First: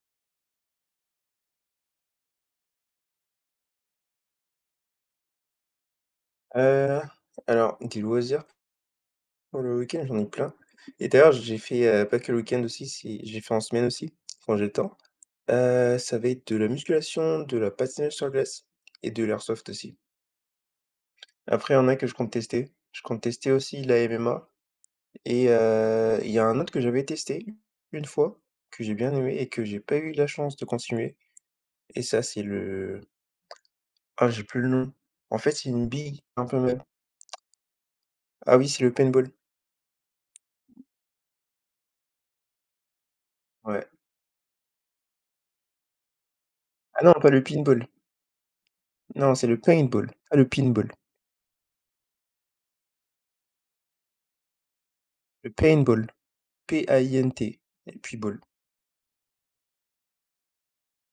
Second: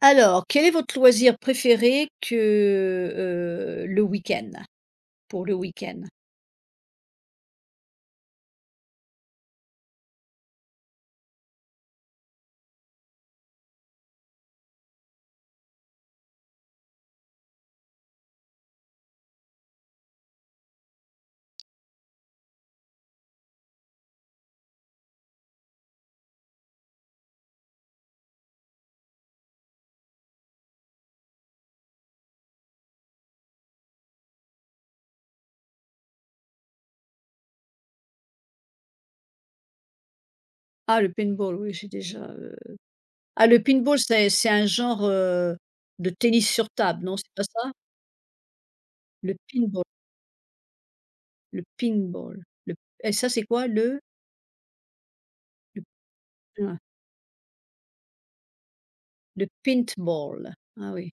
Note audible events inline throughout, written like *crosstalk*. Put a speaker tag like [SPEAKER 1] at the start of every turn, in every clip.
[SPEAKER 1] Alors, quel est votre loisir préféré que, le week-end? Pour le week-end?
[SPEAKER 2] Heu, alors des loisirs pour le week-end, j'en ai plein et d'ailleurs j'ai fait, pas que le week-end aussi, si j'ai fait en semaine aussi, quand j'ai le temps. Ça va être de la musculation, de la patinage sur glace et de l'airsoft aussi. Après il y en a que je compte tester. Je compte tester aussi la MMA et il y a un autre que j'avais testé une fois, que j'ai bien aimé et que j'ai pas eu la chance de continuer et ça c'est le j'ai plus le nom. En fait, c'est une bille un peu même. Ah oui, c'est le paintball,
[SPEAKER 1] Ah, le paintball, oui, j'ai déjà, ah, le
[SPEAKER 2] ouais.
[SPEAKER 1] pinball, c'est un genre, de tennis sur table,
[SPEAKER 2] Ah non,
[SPEAKER 1] non, c'est
[SPEAKER 2] pas le
[SPEAKER 1] pas ça?
[SPEAKER 2] pinball. Non,
[SPEAKER 1] Le
[SPEAKER 2] c'est le
[SPEAKER 1] pinball,
[SPEAKER 2] paintball. Ah, le pinball.
[SPEAKER 1] le paintball, le et ça, c'est quoi? Le
[SPEAKER 2] Le paintball,
[SPEAKER 1] le, hein,
[SPEAKER 2] P-A-I-N-T et puis ball.
[SPEAKER 1] le paintball. Ah oui.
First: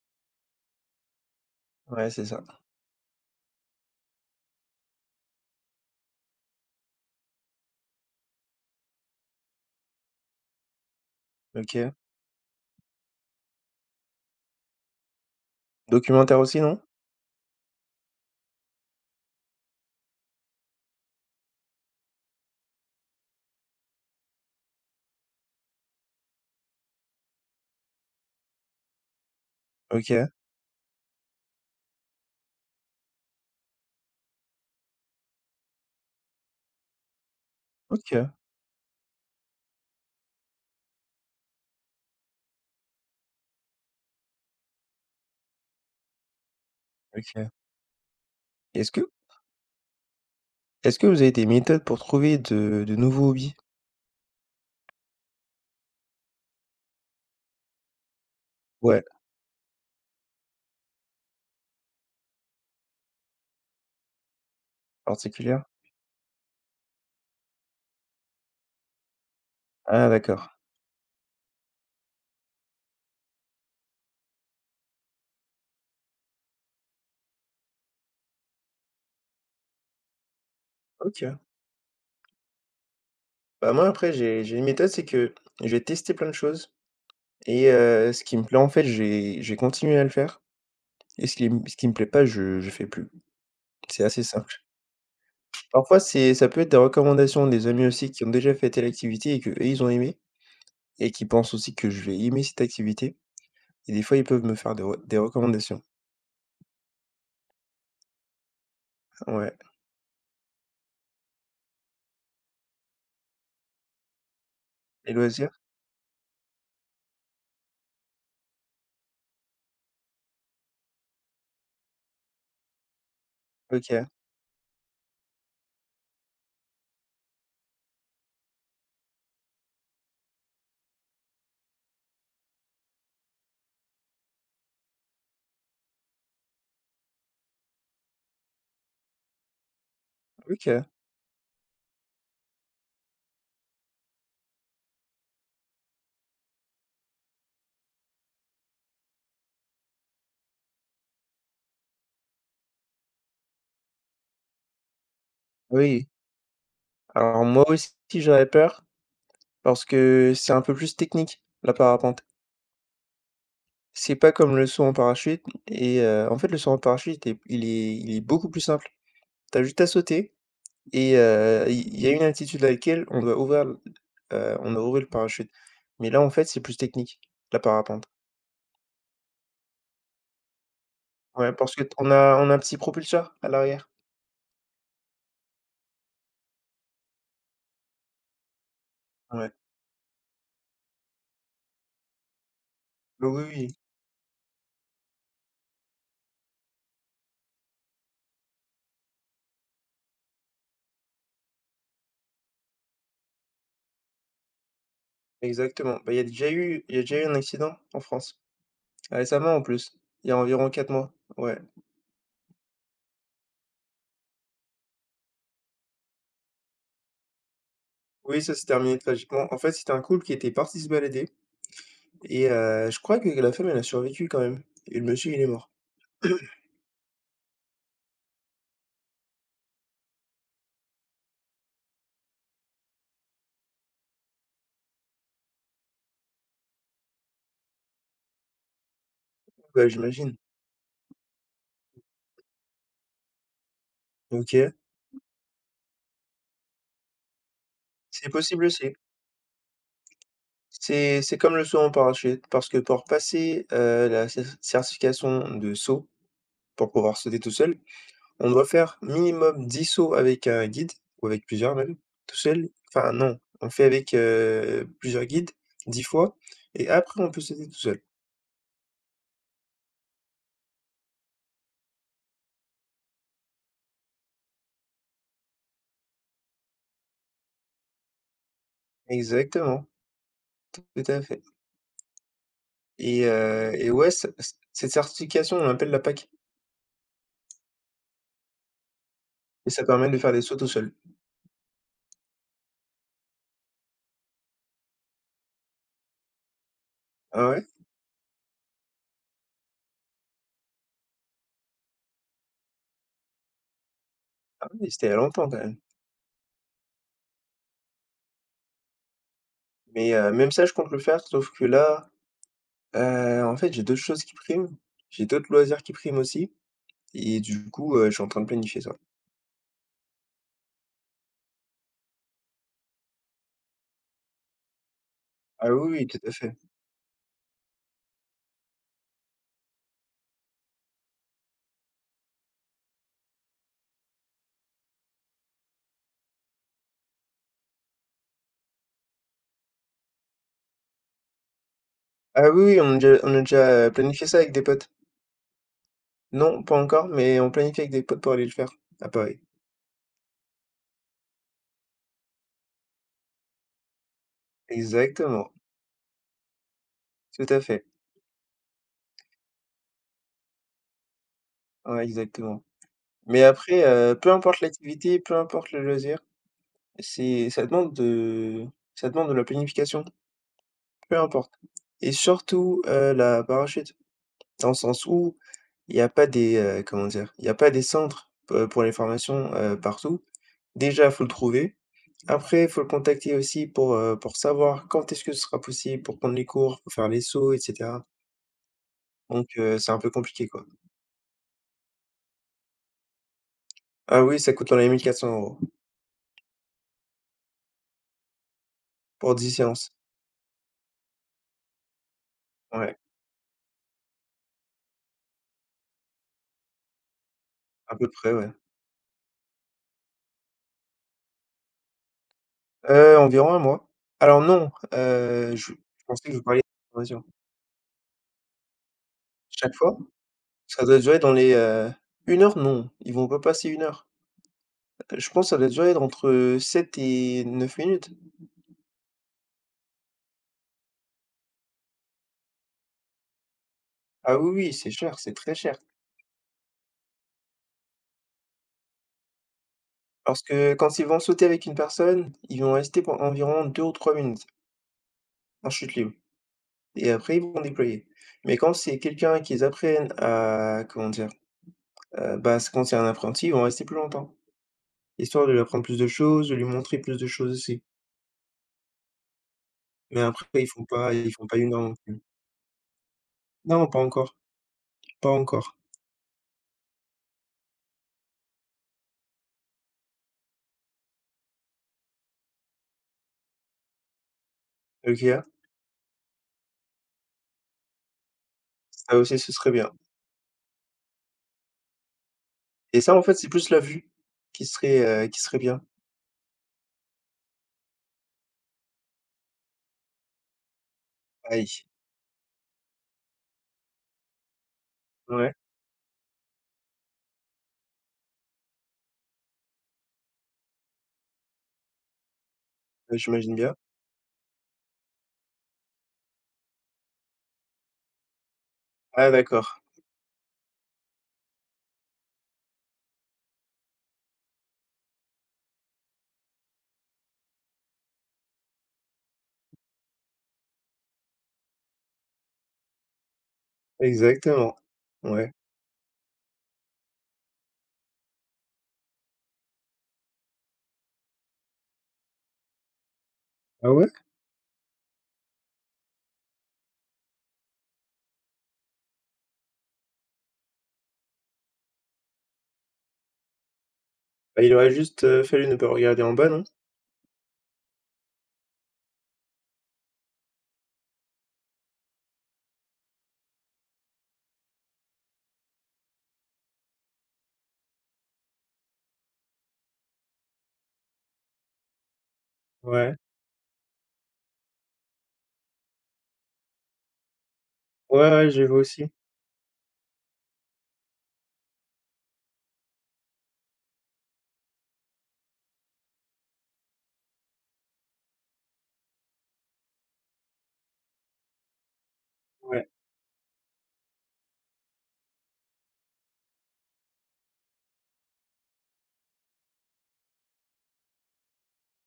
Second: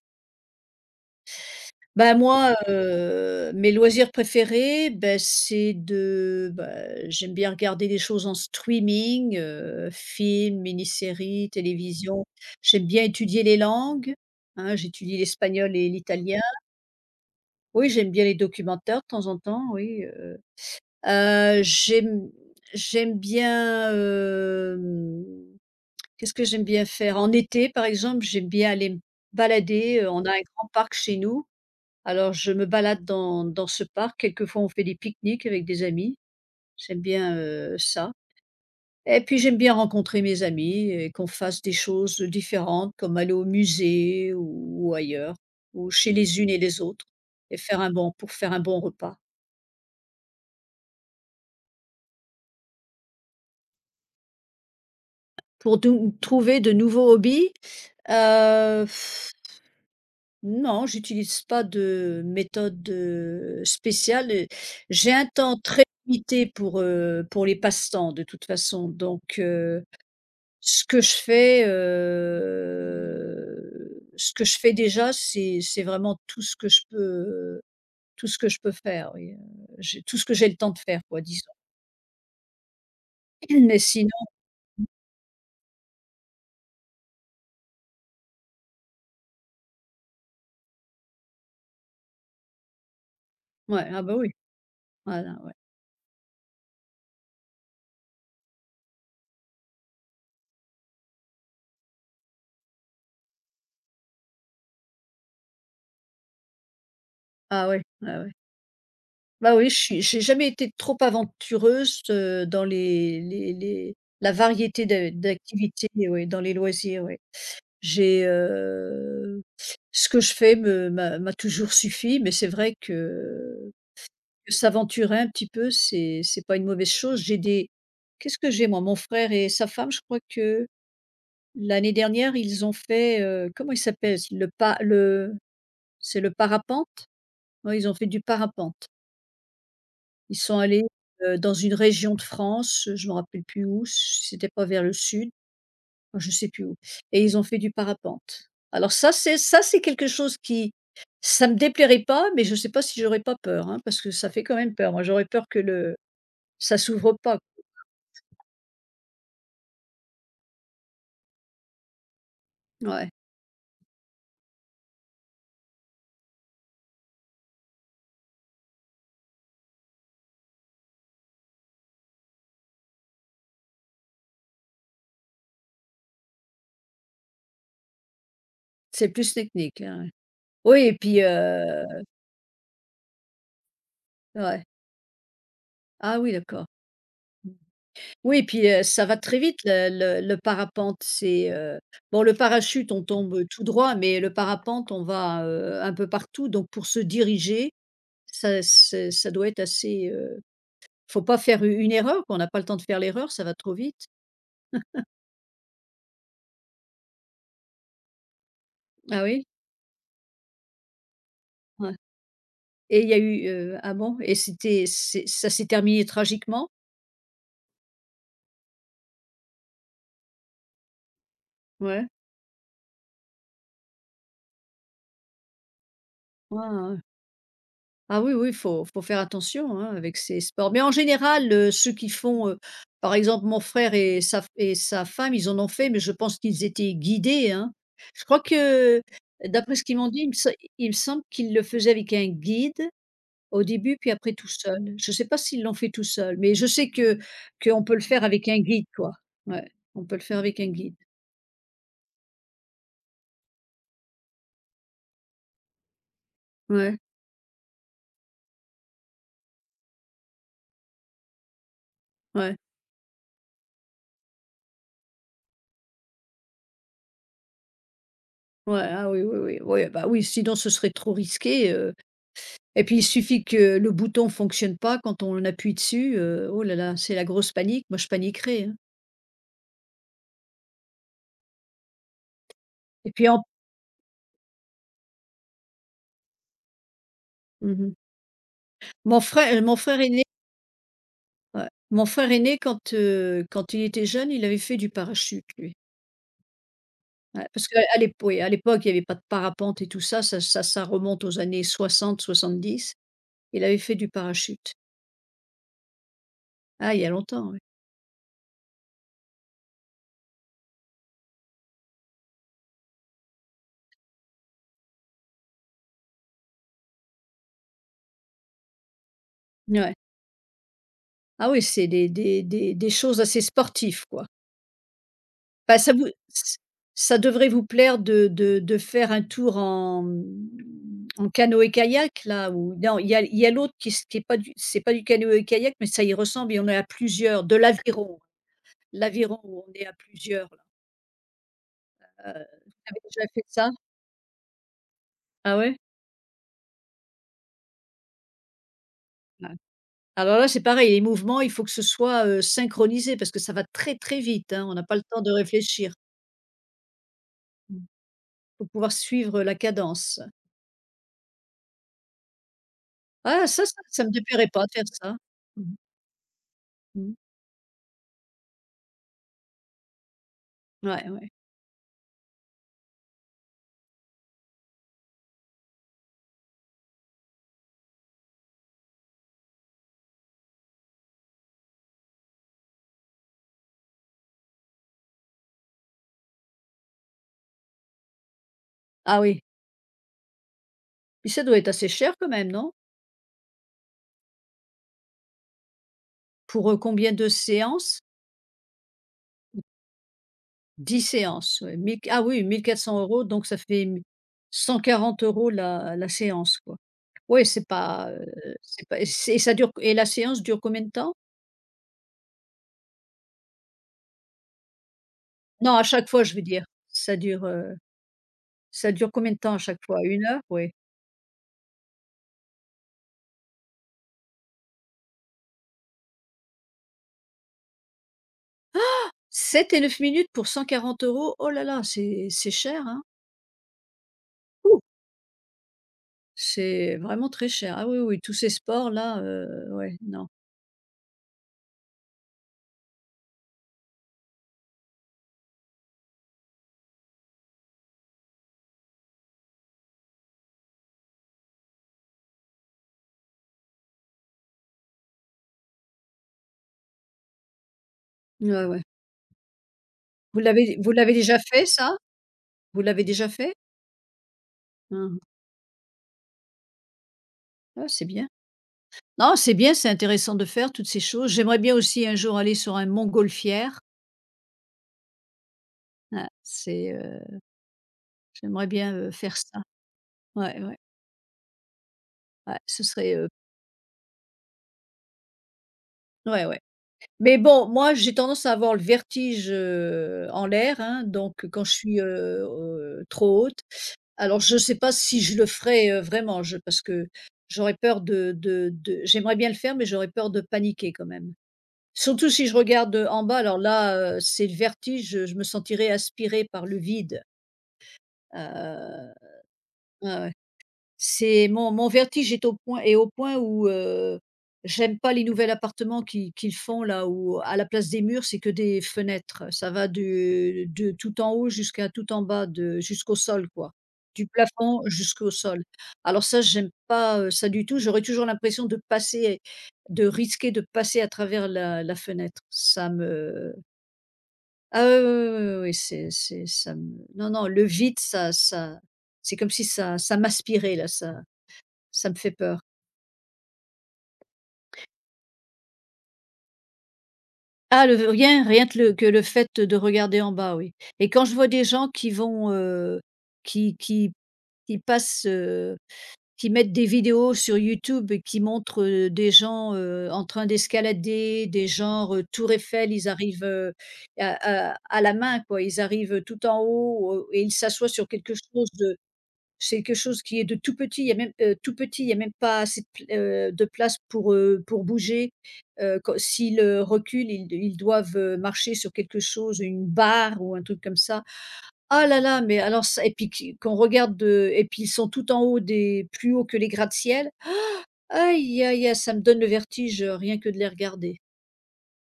[SPEAKER 2] Ouais,
[SPEAKER 1] Bah,
[SPEAKER 2] c'est ça.
[SPEAKER 1] moi, mes loisirs préférés, beh, c'est de bah, j'aime bien regarder des choses en streaming, films, mini-séries,
[SPEAKER 2] OK.
[SPEAKER 1] télévision. J'aime bien étudier les langues, hein, j'étudie l'espagnol et
[SPEAKER 2] Documentaire
[SPEAKER 1] l'italien.
[SPEAKER 2] aussi, non?
[SPEAKER 1] Oui, j'aime bien les documentaires de temps en temps, oui. Heu, j'aime j'aime bien, qu'est-ce que j'aime bien faire? En été, par exemple, j'aime bien aller me balader, on
[SPEAKER 2] OK,
[SPEAKER 1] a un grand parc chez nous. Alors je me balade dans ce parc, quelquefois on fait des pique-niques avec des amis, j'aime bien, ça.
[SPEAKER 2] OK,
[SPEAKER 1] Et puis j'aime bien rencontrer mes amis et qu'on fasse des choses différentes comme aller au musée ou ailleurs ou chez les unes et les autres
[SPEAKER 2] OK.
[SPEAKER 1] et faire un bon pour faire un bon
[SPEAKER 2] Est-ce que
[SPEAKER 1] repas.
[SPEAKER 2] est-ce que vous avez des méthodes pour trouver de nouveaux hobbies?
[SPEAKER 1] Pour dou trouver de nouveaux hobbies, heu,
[SPEAKER 2] Ouais,
[SPEAKER 1] non, j'utilise pas de méthode, spéciale et j'ai un temps
[SPEAKER 2] particulière.
[SPEAKER 1] très limité pour les passe-temps de toute façon donc
[SPEAKER 2] Ah d'accord.
[SPEAKER 1] ce que je fais, ce que je fais déjà, c'est vraiment tout ce que je peux tout ce que je peux faire, oui, j'ai tout ce que j'ai le temps de faire quoi,
[SPEAKER 2] OK.
[SPEAKER 1] disons. *clears throat*
[SPEAKER 2] Bah,
[SPEAKER 1] Mais
[SPEAKER 2] moi après
[SPEAKER 1] sinon,
[SPEAKER 2] j'ai une méthode, c'est que je vais tester plein de choses et ce qui me plaît en fait, j'ai vais je à le faire et ce qui me plaît pas, je fais plus.
[SPEAKER 1] ouais, ah
[SPEAKER 2] C'est
[SPEAKER 1] bah,
[SPEAKER 2] assez
[SPEAKER 1] oui,
[SPEAKER 2] simple.
[SPEAKER 1] voilà, ouais.
[SPEAKER 2] Parfois c'est ça peut être des recommandations des amis aussi qui ont déjà fait telle activité et qu'eux, ils ont aimé et qui pensent aussi que je vais aimer cette activité et des fois, ils peuvent me faire des recommandations.
[SPEAKER 1] Ah ouais, ouais, ouais.
[SPEAKER 2] Ouais.
[SPEAKER 1] Bah, oui, je suis j'ai jamais été trop aventureuse, dans les la variété de
[SPEAKER 2] Les loisirs?
[SPEAKER 1] d'activités, oui, dans les loisirs, oui. J'ai, ce que je fais me m'a m'a toujours suffi, mais c'est vrai que
[SPEAKER 2] OK.
[SPEAKER 1] s'aventurer un petit peu, c'est pas une mauvaise chose. J'ai des qu'est-ce que j'ai moi? Mon frère et sa femme, je crois que l'année dernière, ils ont fait, comment il s'appelle? Le pa le C'est le parapente? Ouais, ils ont fait du parapente. Ils sont
[SPEAKER 2] OK.
[SPEAKER 1] allés, dans une région de France, je me rappelle plus où, c'était pas vers le sud, enfin, je sais plus où, et ils ont fait du parapente. Alors ça, c'est quelque chose qui ça me déplairait pas, mais je sais pas si j'aurais pas peur, hein, parce que ça fait quand même peur. Moi, j'aurais peur que le
[SPEAKER 2] Oui.
[SPEAKER 1] ça s'ouvre pas.
[SPEAKER 2] Alors moi aussi, j'aurais peur parce que c'est un peu plus technique, la parapente.
[SPEAKER 1] Ouais,
[SPEAKER 2] C'est pas comme le saut en parachute et en fait, le saut en parachute est beaucoup plus simple. T'as juste à sauter et il y a une altitude à laquelle on doit ouvrir l on doit ouvrir le parachute. Mais là, en fait, c'est plus technique, la parapente.
[SPEAKER 1] c'est plus technique là, ouais. Oui et puis,
[SPEAKER 2] Ouais, parce que t on a un petit propulseur à l'arrière.
[SPEAKER 1] ouais. Ah oui, d'accord. Oui et puis, ça va très
[SPEAKER 2] Ouais.
[SPEAKER 1] vite le parapente, bon le parachute on
[SPEAKER 2] Bah, oui,
[SPEAKER 1] tombe tout
[SPEAKER 2] oui,
[SPEAKER 1] droit, mais le parapente on va, un peu partout donc pour se diriger, ça doit être assez, faut pas faire u une erreur qu'on n'a pas le temps de faire l'erreur, ça va trop vite.
[SPEAKER 2] exactement. Bah, il y a déjà eu il y a déjà eu un accident en France,
[SPEAKER 1] Ah oui?
[SPEAKER 2] récemment en plus, il y a environ 4 mois, ouais.
[SPEAKER 1] Ouais, et il y a eu, ah bon? Et c'était c'est ça s'est terminé tragiquement?
[SPEAKER 2] Oui, ça s'est terminé tragiquement. En fait, c'était un couple qui était parti se balader
[SPEAKER 1] Ouais.
[SPEAKER 2] et je crois que la femme, elle a survécu quand même et le monsieur, il est mort. *clears throat*
[SPEAKER 1] Ouais, ouais. Ah oui, oui, il faut faire attention, hein, avec ces sports. Mais en général, ceux qui font, par exemple, mon frère et sa femme, ils en ont fait, mais je pense qu'ils étaient guidés, hein. Je crois que, d'après ce
[SPEAKER 2] Bah,
[SPEAKER 1] qu'ils m'ont dit,
[SPEAKER 2] j'imagine.
[SPEAKER 1] il me semble qu'ils le faisaient avec un guide au début, puis après tout
[SPEAKER 2] OK,
[SPEAKER 1] seul. Je ne sais pas s'ils l'ont fait tout seul, mais je sais que qu'on peut le faire
[SPEAKER 2] c'est
[SPEAKER 1] avec un
[SPEAKER 2] possible
[SPEAKER 1] guide,
[SPEAKER 2] aussi.
[SPEAKER 1] quoi. Ouais, on peut le faire avec un guide.
[SPEAKER 2] C'est comme le saut en parachute, parce que pour passer, la certification de saut, pour
[SPEAKER 1] Ouais,
[SPEAKER 2] pouvoir sauter tout seul, on doit faire minimum 10 sauts avec un guide ou avec plusieurs même, tout
[SPEAKER 1] ouais,
[SPEAKER 2] seul. Enfin non, on fait avec, plusieurs guides, 10 fois et après on peut sauter tout seul.
[SPEAKER 1] ouais, ah oui, oui, oui, ouais, bah, oui, sinon ce serait trop risqué, et puis il suffit que le bouton fonctionne pas quand on appuie dessus, oh là là, c'est la grosse panique. Moi je paniquerais, hein.
[SPEAKER 2] Exactement, tout à fait
[SPEAKER 1] Et
[SPEAKER 2] et
[SPEAKER 1] puis en
[SPEAKER 2] heu et ouais, ce c cette certification, on l'appelle la PAC
[SPEAKER 1] mmh mon frère,
[SPEAKER 2] et
[SPEAKER 1] mon
[SPEAKER 2] ça
[SPEAKER 1] frère
[SPEAKER 2] permet de
[SPEAKER 1] aîné,
[SPEAKER 2] faire des sauts tout seul.
[SPEAKER 1] ouais, mon frère aîné quand il était jeune, il avait fait du parachute lui. Ouais,
[SPEAKER 2] Ah ouais?
[SPEAKER 1] parce qu'à oui, l'époque, il n'y avait pas de parapente et tout ça, ça remonte aux années 60, 70. Il avait fait du
[SPEAKER 2] Ah
[SPEAKER 1] parachute.
[SPEAKER 2] oui, c'était il y a longtemps quand même
[SPEAKER 1] Ah, il y a longtemps, oui.
[SPEAKER 2] mais même ça, je compte le faire, sauf que là. En fait, j'ai d'autres choses qui priment, j'ai d'autres loisirs qui priment aussi et du coup, je suis en train de planifier ça.
[SPEAKER 1] Ouais. Ah oui, c'est des choses assez sportives, quoi.
[SPEAKER 2] Ah
[SPEAKER 1] Bah,
[SPEAKER 2] oui, oui, tout à fait.
[SPEAKER 1] ç ça devrait vous plaire de faire un tour en canoë-kayak, là où non, il y a l'autre qui est pas du c'est pas du canoë-kayak, mais ça y ressemble et on est à plusieurs, de l'aviron. L'aviron où on est à plusieurs là, heu,
[SPEAKER 2] Ah oui,
[SPEAKER 1] vous
[SPEAKER 2] oui, on a
[SPEAKER 1] avez
[SPEAKER 2] déjà
[SPEAKER 1] déjà
[SPEAKER 2] on a
[SPEAKER 1] fait
[SPEAKER 2] déjà
[SPEAKER 1] ça?
[SPEAKER 2] euh, planifié ça avec des potes.
[SPEAKER 1] Ah ouais?
[SPEAKER 2] Non, pas encore, mais on planifie avec des potes pour aller le faire, à Paris.
[SPEAKER 1] Ouais. Alors là, c'est pareil, les mouvements, il faut que ce soit, synchronisé parce que ça va très, très vite, hein, on n'a pas le temps de
[SPEAKER 2] Exactement,
[SPEAKER 1] réfléchir.
[SPEAKER 2] tout à
[SPEAKER 1] Mmh.
[SPEAKER 2] fait.
[SPEAKER 1] Faut pouvoir suivre la cadence.
[SPEAKER 2] Ouais, exactement. Mais
[SPEAKER 1] Ah, ça ça
[SPEAKER 2] après,
[SPEAKER 1] ça me
[SPEAKER 2] peu
[SPEAKER 1] déplairait
[SPEAKER 2] importe
[SPEAKER 1] pas de faire ça.
[SPEAKER 2] l'activité, peu
[SPEAKER 1] Mmh
[SPEAKER 2] importe
[SPEAKER 1] mh.
[SPEAKER 2] le loisir,
[SPEAKER 1] Mmh.
[SPEAKER 2] c'est ça demande de la planification,
[SPEAKER 1] Ouais,
[SPEAKER 2] peu
[SPEAKER 1] ouais.
[SPEAKER 2] importe et surtout, la parachute. Dans le sens où il y a pas des, comment dire? Il y a pas des centres, pour les formations, partout. Déjà, il faut le trouver. Après, il faut le contacter aussi pour savoir quand est-ce que ce sera possible pour prendre les cours, pour faire les sauts et cetera.
[SPEAKER 1] Ah oui,
[SPEAKER 2] Donc, c'est un peu compliqué, quoi.
[SPEAKER 1] puis ça doit être assez cher quand même, non?
[SPEAKER 2] Ah oui, ça coûte dans les 1 400 €
[SPEAKER 1] Pour, combien de séances?
[SPEAKER 2] pour 10 séances.
[SPEAKER 1] 10 séances, ouais, 1 000 ah oui, mille quatre
[SPEAKER 2] Ouais,
[SPEAKER 1] cents euros, donc ça fait 140 € la séance, quoi. Ouais, c'est
[SPEAKER 2] à peu
[SPEAKER 1] pas, heu,
[SPEAKER 2] près, ouais.
[SPEAKER 1] c'est pas et c'est ça dure et la séance dure combien de temps?
[SPEAKER 2] Environ un mois. Alors non, je
[SPEAKER 1] Non, à
[SPEAKER 2] je
[SPEAKER 1] chaque fois,
[SPEAKER 2] pensais que
[SPEAKER 1] je
[SPEAKER 2] je
[SPEAKER 1] veux
[SPEAKER 2] vous parliez
[SPEAKER 1] dire.
[SPEAKER 2] de
[SPEAKER 1] Ça
[SPEAKER 2] formation.
[SPEAKER 1] dure, heu, ça dure combien de temps à
[SPEAKER 2] Chaque
[SPEAKER 1] chaque fois?
[SPEAKER 2] fois?
[SPEAKER 1] 1 heure? Oui.
[SPEAKER 2] Ça doit durer dans les, 1 heure, non, ils vont pas passer une heure. Je pense que ça doit durer entre, 7 et 9 minutes.
[SPEAKER 1] 7 et 9 minutes pour 140 euros. Oh là là, c'est cher, hein.
[SPEAKER 2] Ah oui, oui,
[SPEAKER 1] Ouh!
[SPEAKER 2] c'est cher, c'est très cher.
[SPEAKER 1] C'est vraiment très cher. Ah oui, oui, tous ces sports-là, ouais, non.
[SPEAKER 2] Parce que quand ils vont sauter avec une personne, ils vont rester pour environ 2 ou 3 minutes en chute libre et après ils vont déployer. Mais quand c'est quelqu'un qu'ils apprennent à comment dire? Bah, c'est quand c'est un apprenti, ils vont rester plus longtemps, histoire de lui apprendre plus de choses, de lui montrer plus de choses aussi.
[SPEAKER 1] Ouais, ouais.
[SPEAKER 2] Mais
[SPEAKER 1] Vous
[SPEAKER 2] après ils
[SPEAKER 1] l'avez
[SPEAKER 2] font
[SPEAKER 1] vous
[SPEAKER 2] pas
[SPEAKER 1] l'avez
[SPEAKER 2] ils
[SPEAKER 1] déjà
[SPEAKER 2] font pas
[SPEAKER 1] fait
[SPEAKER 2] une heure non
[SPEAKER 1] ça?
[SPEAKER 2] plus.
[SPEAKER 1] Vous l'avez déjà fait?
[SPEAKER 2] Non, pas encore,
[SPEAKER 1] Mmh.
[SPEAKER 2] pas encore.
[SPEAKER 1] Ah, c'est bien. Non, c'est bien, c'est intéressant de faire toutes ces choses. J'aimerais bien aussi un jour aller sur un montgolfière.
[SPEAKER 2] OK,
[SPEAKER 1] Ah, c'est, j'aimerais bien,
[SPEAKER 2] ça aussi
[SPEAKER 1] faire
[SPEAKER 2] ce
[SPEAKER 1] ça.
[SPEAKER 2] serait bien.
[SPEAKER 1] Ouais, ouais, ouais, ce
[SPEAKER 2] Et
[SPEAKER 1] serait,
[SPEAKER 2] ça en fait, c'est plus la vue qui serait bien.
[SPEAKER 1] ouais, ouais. Mais bon, moi, j'ai tendance à avoir le vertige, en l'air, hein, donc quand je
[SPEAKER 2] Aïe.
[SPEAKER 1] suis, trop haute. Alors je ne sais pas si je le
[SPEAKER 2] Ouais,
[SPEAKER 1] ferais, vraiment, je parce que j'aurais peur de j'aimerais bien le faire, mais j'aurais peur de paniquer quand même. Surtout si je regarde,
[SPEAKER 2] bah,
[SPEAKER 1] en bas,
[SPEAKER 2] j'imagine
[SPEAKER 1] alors
[SPEAKER 2] bien.
[SPEAKER 1] là, c'est le vertige, je me sentirais aspirée par le vide. Heu,
[SPEAKER 2] Ah d'accord,
[SPEAKER 1] ouais, ouais. C'est mon vertige est au point où, j'aime pas les nouvelles appartements qui qu'ils font là, où à la place des murs, c'est que des fenêtres. Ça va de tout en haut jusqu'à tout en bas de jusqu'au sol, quoi. Du
[SPEAKER 2] exactement.
[SPEAKER 1] plafond jusqu'au
[SPEAKER 2] Ouais.
[SPEAKER 1] sol. Alors ça, j'aime pas, ça du tout. J'aurais toujours l'impression de risquer de passer à travers la fenêtre. Ça me.
[SPEAKER 2] Ah ouais?
[SPEAKER 1] Ah oui, oui, oui, oui, oui, c'est ça me, non, non, le vide, ça c'est comme si ça m'aspirait là, ça me fait peur.
[SPEAKER 2] Bah, il aurait juste, fallu ne pas regarder en bas, non?
[SPEAKER 1] Ah, le rien que le fait de regarder en bas, oui, et quand je vois des gens qui vont, qui qui qui passent, qui mettent des vidéos sur YouTube et qui montrent, des gens, en train d'escalader, des gens, tour Eiffel, ils
[SPEAKER 2] Ouais.
[SPEAKER 1] arrivent, à la main quoi, ils arrivent tout en haut, et ils s'assoient sur
[SPEAKER 2] Ouais,
[SPEAKER 1] quelque
[SPEAKER 2] ouais, j'ai
[SPEAKER 1] chose
[SPEAKER 2] vu
[SPEAKER 1] de.
[SPEAKER 2] aussi.
[SPEAKER 1] C'est quelque chose qui est de tout petit, il y a même, tout petit, il y a même pas assez de pl de place pour bouger. Quand s'ils, reculent, ils doivent, marcher sur quelque chose, une barre ou un truc comme ça. Ah là là, mais alors
[SPEAKER 2] Ouais.
[SPEAKER 1] ça et puis qui qu'on regarde de et puis ils sont tout en haut des plus haut que les gratte-ciel. Aïe, aïe, aïe, ça me donne le vertige, rien que de les regarder.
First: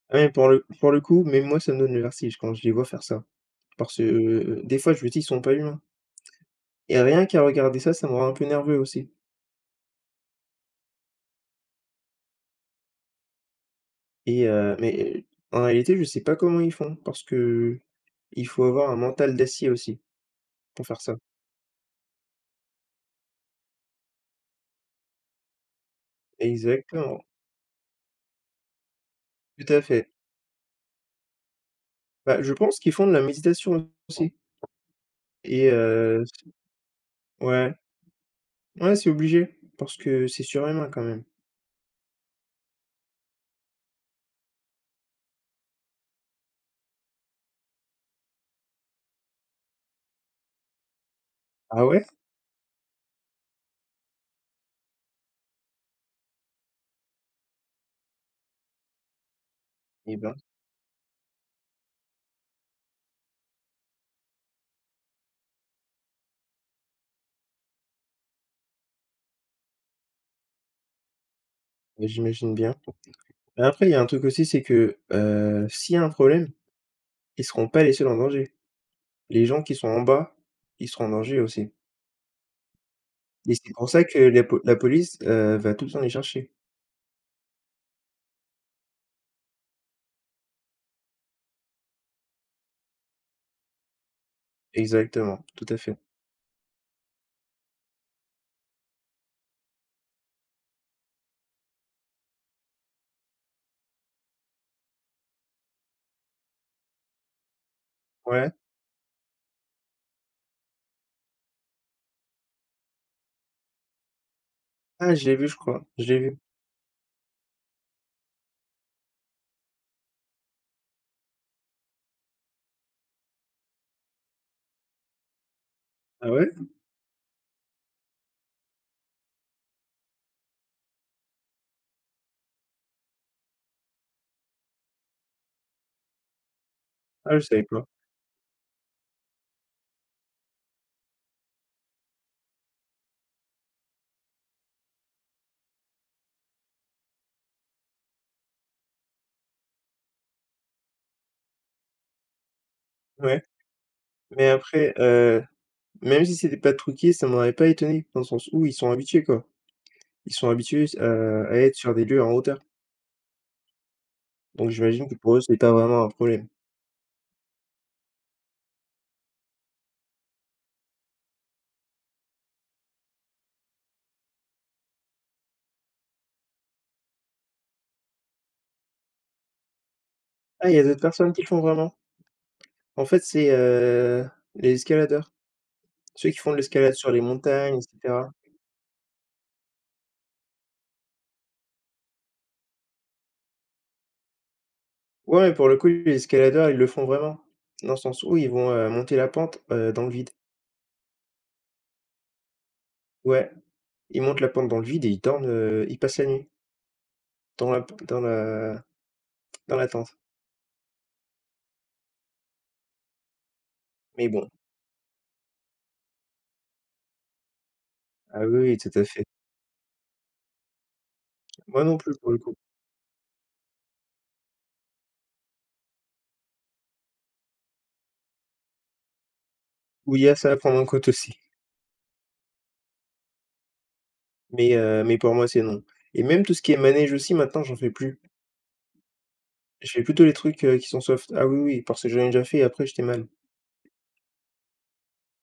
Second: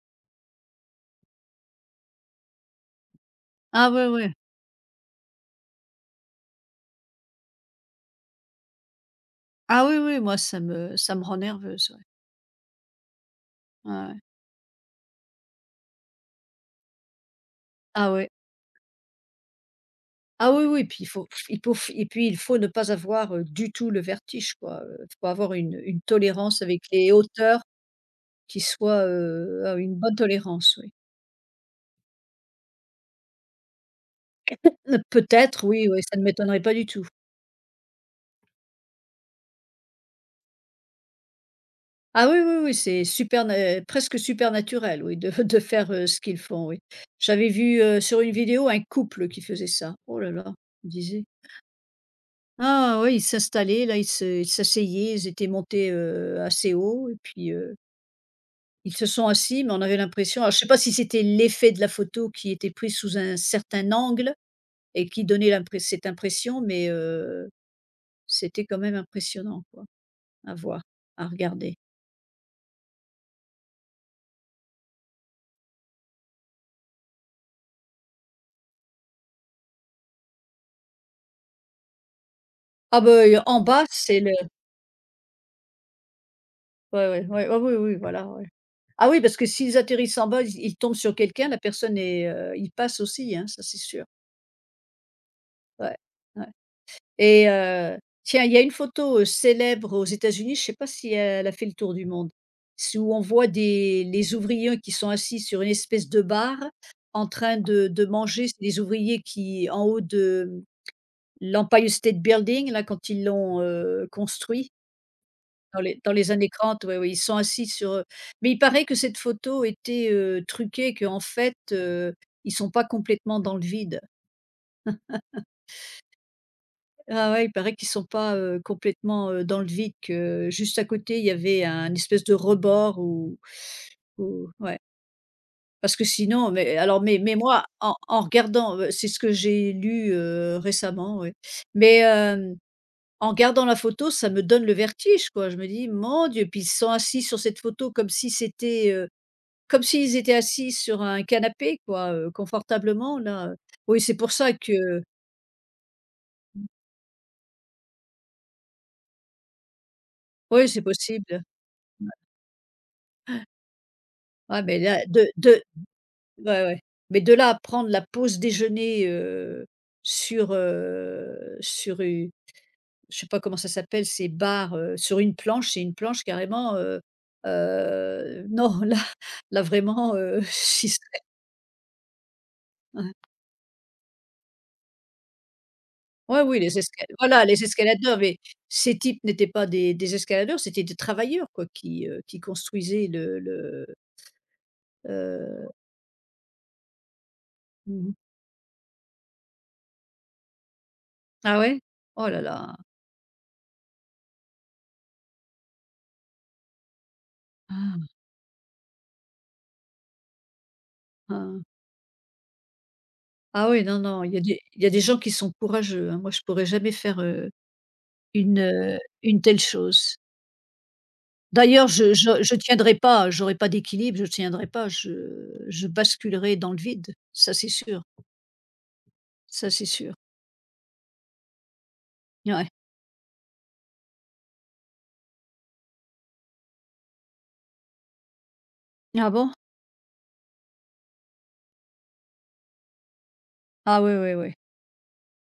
[SPEAKER 2] Ah mais pour le coup, même moi, ça me donne le vertige quand je les vois faire ça.
[SPEAKER 1] Ah
[SPEAKER 2] Parce que,
[SPEAKER 1] ouais, ouais.
[SPEAKER 2] des fois, je me dis: «Ils sont pas humains» et rien qu'à regarder ça, ça me rend un peu nerveux aussi
[SPEAKER 1] Ah oui, oui, moi ça me rend nerveuse, ouais. Ouais, ouais.
[SPEAKER 2] et en réalité, je sais pas comment ils font parce que
[SPEAKER 1] Ah ouais.
[SPEAKER 2] il faut avoir un mental d'acier aussi
[SPEAKER 1] Ah oui, oui,
[SPEAKER 2] pour faire
[SPEAKER 1] puis il
[SPEAKER 2] ça.
[SPEAKER 1] faut il faut et puis il faut ne pas avoir, du tout le vertige quoi, il faut avoir une tolérance avec les
[SPEAKER 2] Exactement,
[SPEAKER 1] hauteurs qui soit,
[SPEAKER 2] tout
[SPEAKER 1] ah,
[SPEAKER 2] à
[SPEAKER 1] une
[SPEAKER 2] fait.
[SPEAKER 1] bonne tolérance, oui.
[SPEAKER 2] Bah, je pense qu'ils font de la méditation aussi
[SPEAKER 1] Peut-être,
[SPEAKER 2] et
[SPEAKER 1] oui, oui, ça
[SPEAKER 2] heu,
[SPEAKER 1] ne m'étonnerait pas du tout.
[SPEAKER 2] ouais. Ouais, c'est obligé, parce que c'est surhumain quand même.
[SPEAKER 1] Ah oui, oui, oui, c'est super na presque supernaturel, oui de *laughs* de faire, ce qu'ils font, oui. J'avais vu, sur une vidéo un couple qui faisait ça. Oh là là, je me disais:
[SPEAKER 2] Ah ouais?
[SPEAKER 1] «Ah oui, ils s'installaient là, ils s'asseyaient, ils étaient montés, assez haut et puis,» Ils se sont assis, mais on avait
[SPEAKER 2] Eh ben,
[SPEAKER 1] l'impression, alors je ne sais pas si c'était l'effet de la photo qui était prise sous un certain angle et qui donnait l'impré cette impression, mais c'était quand même impressionnant quoi, à voir, à regarder.
[SPEAKER 2] bah, j'imagine bien. Mais après, il y a un truc aussi, c'est que, s'il y a un problème, ils seront pas les seuls en danger. Les gens qui sont en bas, ils seront en danger aussi.
[SPEAKER 1] Ah ben,
[SPEAKER 2] Et
[SPEAKER 1] en
[SPEAKER 2] c'est
[SPEAKER 1] bas,
[SPEAKER 2] pour ça que
[SPEAKER 1] c'est le,
[SPEAKER 2] la po la police, va tout le temps les chercher.
[SPEAKER 1] ouais, ouais, ouais, ah oui, oui, voilà, ouais. Ah oui, parce que s'ils atterrissent en bas, ils tombent sur quelqu'un, la personne est, ils passent aussi, hein, ça c'est sûr.
[SPEAKER 2] Exactement, tout à
[SPEAKER 1] Ouais,
[SPEAKER 2] fait.
[SPEAKER 1] ouais. Et, tiens, il y a une photo, célèbre aux États-Unis, je ne sais pas si elle a fait le tour du monde. C'est où on voit des les ouvriers qui sont assis sur une espèce de bar en train de manger.
[SPEAKER 2] Ouais.
[SPEAKER 1] C'est des ouvriers qui en haut de, l'Empire State Building là quand ils l'ont, construit
[SPEAKER 2] Ah, je l'ai vu, je
[SPEAKER 1] dans
[SPEAKER 2] crois,
[SPEAKER 1] les
[SPEAKER 2] je
[SPEAKER 1] dans
[SPEAKER 2] l'ai
[SPEAKER 1] les
[SPEAKER 2] vu.
[SPEAKER 1] années 30, ouais, ouais, ils sont assis sur, mais il paraît que cette photo était, truquée, qu'en fait, ils sont pas complètement dans le vide.
[SPEAKER 2] Ah ouais?
[SPEAKER 1] Ah ouais, il paraît qu'ils sont pas, complètement, dans le vide, que juste à côté, il y avait un espèce de rebord ou ouais. Parce que sinon mais alors mais
[SPEAKER 2] Ah,
[SPEAKER 1] mais
[SPEAKER 2] je savais
[SPEAKER 1] moi,
[SPEAKER 2] pas.
[SPEAKER 1] en regardant, c'est ce que j'ai lu, récemment, oui. Mais, en regardant la photo, ça me donne le vertige, quoi. Je me dis: «Mon Dieu!» Puis ils sont assis sur cette photo comme si c'était, comme s'ils étaient assis sur un canapé, quoi, confortablement
[SPEAKER 2] Ouais.
[SPEAKER 1] là. Oui, c'est pour
[SPEAKER 2] Mais
[SPEAKER 1] ça que,
[SPEAKER 2] après, même si c'était pas truqué, ça m'aurait pas étonné, dans le sens où ils sont habitués, quoi. Ils sont
[SPEAKER 1] oui, c'est
[SPEAKER 2] habitués s
[SPEAKER 1] possible.
[SPEAKER 2] à être sur des lieux en hauteur.
[SPEAKER 1] Ah
[SPEAKER 2] Donc
[SPEAKER 1] mais là,
[SPEAKER 2] j'imagine que pour eux, c'est
[SPEAKER 1] de
[SPEAKER 2] pas vraiment un problème.
[SPEAKER 1] ouais, ouais. Mais de là à prendre la pause déjeuner, sur, sur u je sais pas comment ça s'appelle ces bars, sur une planche, c'est une planche carrément, non *laughs* là vraiment, *laughs*
[SPEAKER 2] Ah, il y a
[SPEAKER 1] j'y
[SPEAKER 2] d'autres
[SPEAKER 1] serais,
[SPEAKER 2] personnes qui le font vraiment? En
[SPEAKER 1] ouais.
[SPEAKER 2] fait, c'est, les escaladeurs, ceux qui
[SPEAKER 1] Ouais,
[SPEAKER 2] font de
[SPEAKER 1] oui, les
[SPEAKER 2] l'escalade
[SPEAKER 1] esca
[SPEAKER 2] sur les
[SPEAKER 1] voilà les
[SPEAKER 2] montagnes et
[SPEAKER 1] escaladeurs,
[SPEAKER 2] cetera.
[SPEAKER 1] mais ces types n'étaient pas des escaladeurs, c'était des travailleurs quoi qui construisaient le,
[SPEAKER 2] Ouais, mais pour
[SPEAKER 1] heu
[SPEAKER 2] le coup, les escaladeurs, ils le font vraiment, dans le
[SPEAKER 1] mmh
[SPEAKER 2] sens où ils vont, monter la pente, dans le vide.
[SPEAKER 1] Ah ouais? Oh là là.
[SPEAKER 2] Ouais, ils montent la pente dans le vide et ils dorment, ils passent la nuit dans la
[SPEAKER 1] Ah,
[SPEAKER 2] dans la dans la tente.
[SPEAKER 1] ah. Ah oui, non, non,
[SPEAKER 2] Mais
[SPEAKER 1] il y a
[SPEAKER 2] bon,
[SPEAKER 1] des il y a des gens qui sont courageux, hein. Moi, je pourrais jamais faire,
[SPEAKER 2] ah oui,
[SPEAKER 1] une,
[SPEAKER 2] oui, tout
[SPEAKER 1] heu,
[SPEAKER 2] à fait.
[SPEAKER 1] une telle chose.
[SPEAKER 2] Moi
[SPEAKER 1] D'ailleurs,
[SPEAKER 2] non
[SPEAKER 1] je
[SPEAKER 2] plus, pour le
[SPEAKER 1] je
[SPEAKER 2] coup.
[SPEAKER 1] je tiendrai pas, j'aurais pas d'équilibre, je tiendrai pas, je basculerai dans le vide, ça c'est sûr, ça c'est sûr.
[SPEAKER 2] Oui, il y a ça à prendre en compte aussi,
[SPEAKER 1] Ouais.
[SPEAKER 2] mais pour moi, c'est non. Et même tout ce qui est manège aussi, maintenant, j'en fais plus.
[SPEAKER 1] Ah bon?
[SPEAKER 2] Je fais plutôt les trucs, qui sont soft. Ah oui, oui, parce que j'en ai déjà fait et après j'étais mal.
[SPEAKER 1] Ah oui, oui, oui.